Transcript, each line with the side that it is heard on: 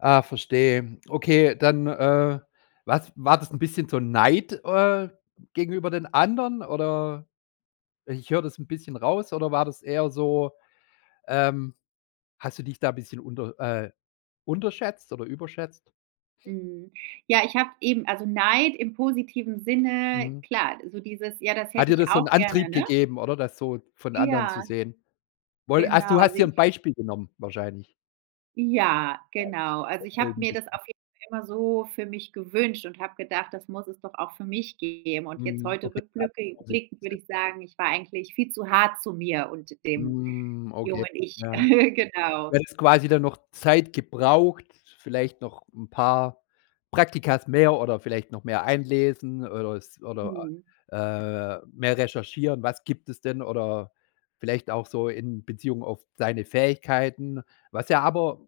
left: Ah, verstehe. Okay, dann, äh, was war das 'n bisschen so Neid, äh, gegenüber den anderen oder i ich hör das 'n bisschen raus, oder war das eher so, ähm hast du dich da bisschen unter äh, unterschätzt oder überschätzt?
right: Mhm. Ja, ich habe eben also Neid im positiven Sinne,
left: Mhm.
right: klar, so dieses, ja, das
left: Hat
right: hätte
left: dir
right: ich
left: das so
right: auch
left: 'n
right: gerne,
left: Antrieb
right: ne?
left: gegeben oder? Das so von anderen zu
right: Ja.
left: sehen? Woll also du
right: Genau,
left: hast
right: seh
left: dir 'n
right: ich
left: Beispiel genommen wahrscheinlich.
right: Ja, genau. Also ich
left: [unintelligible]
right: hab
left: 'n
right: mir das
left: bisschen.
right: auf jeden Fall immer so für mich gewünscht und hab gedacht, das muss es doch auch für mich geben. Und jetzt
left: Mhm.
right: heute
left: Okay..
right: rückblücki blickend würd
left: [unintelligible]
right: ich sagen, ich war eigentlich viel zu hart zu mir und dem
left: Mhm. Okay.
right: jungen Ich.
left: Ja. Du
right: Genau.
left: hättest quasi dann noch Zeit gebraucht, vielleicht noch 'n paar Praktika mehr oder vielleicht noch mehr einlesen oder es oder,
right: Mhm.
left: äh, mehr recherchieren, was gibt es denn oder vielleicht auch so in Beziehung auf deine Fähigkeiten, was ja aber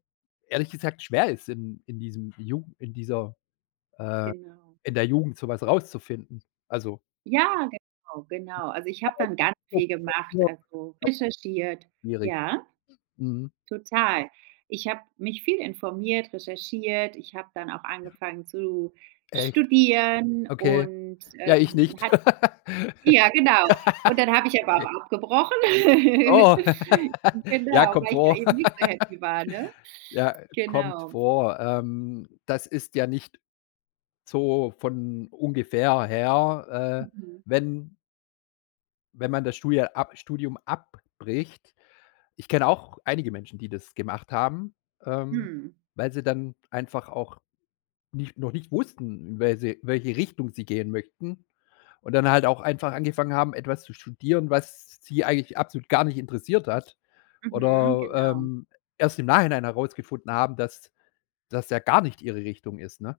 left: ehrlich gesagt schwer ist, in in diesem Jugen in dieser äh,
right: Genau.
left: in der Jugend so was rauszufinden. Also
right: Ja, genau, genau. Also, ich hab dann ganz viel gemacht, also
left: [unintelligible]
right: recherchiert
left: schwierig.
right: Ja?
left: Mhm.
right: Total. Ich hab mich viel informiert, recherchiert. Ich hab dann auch
left: Ja.
right: angefangen zu
left: Echt?
right: studieren
left: Okay.
right: und,
left: Ja, ich
right: äh,
left: nicht.
right: hat Ja, genau. Und dann hab ich aber
left: Okay.
right: auch abgebrochen,
left: Oh. Ja,
right: genau,
left: kommt
right: weil ich da
left: vor.
right: eben nicht so happy war, ne?
left: Ja, kommt
right: Genau.
left: vor. Ähm, das ist ja nicht so von ungefähr her, äh,
right: Mhm.
left: wenn wenn man das Studie ab Studium abbricht. Ich kenne auch einige Menschen, die das gemacht haben, ähm,
right: Mhm.
left: weil sie dann einfach auch nicht noch nicht wussten, wer sie welche Richtung sie gehen möchten und dann halt auch einfach angefangen haben, etwas zu studieren, was sie eigentlich absolut gar nicht interessiert hat
right: Mhm.
left: oder,
right: Genau.
left: ähm, erst im Nachhinein herausgefunden haben, dass das ja gar nicht ihre Richtung ist, ne?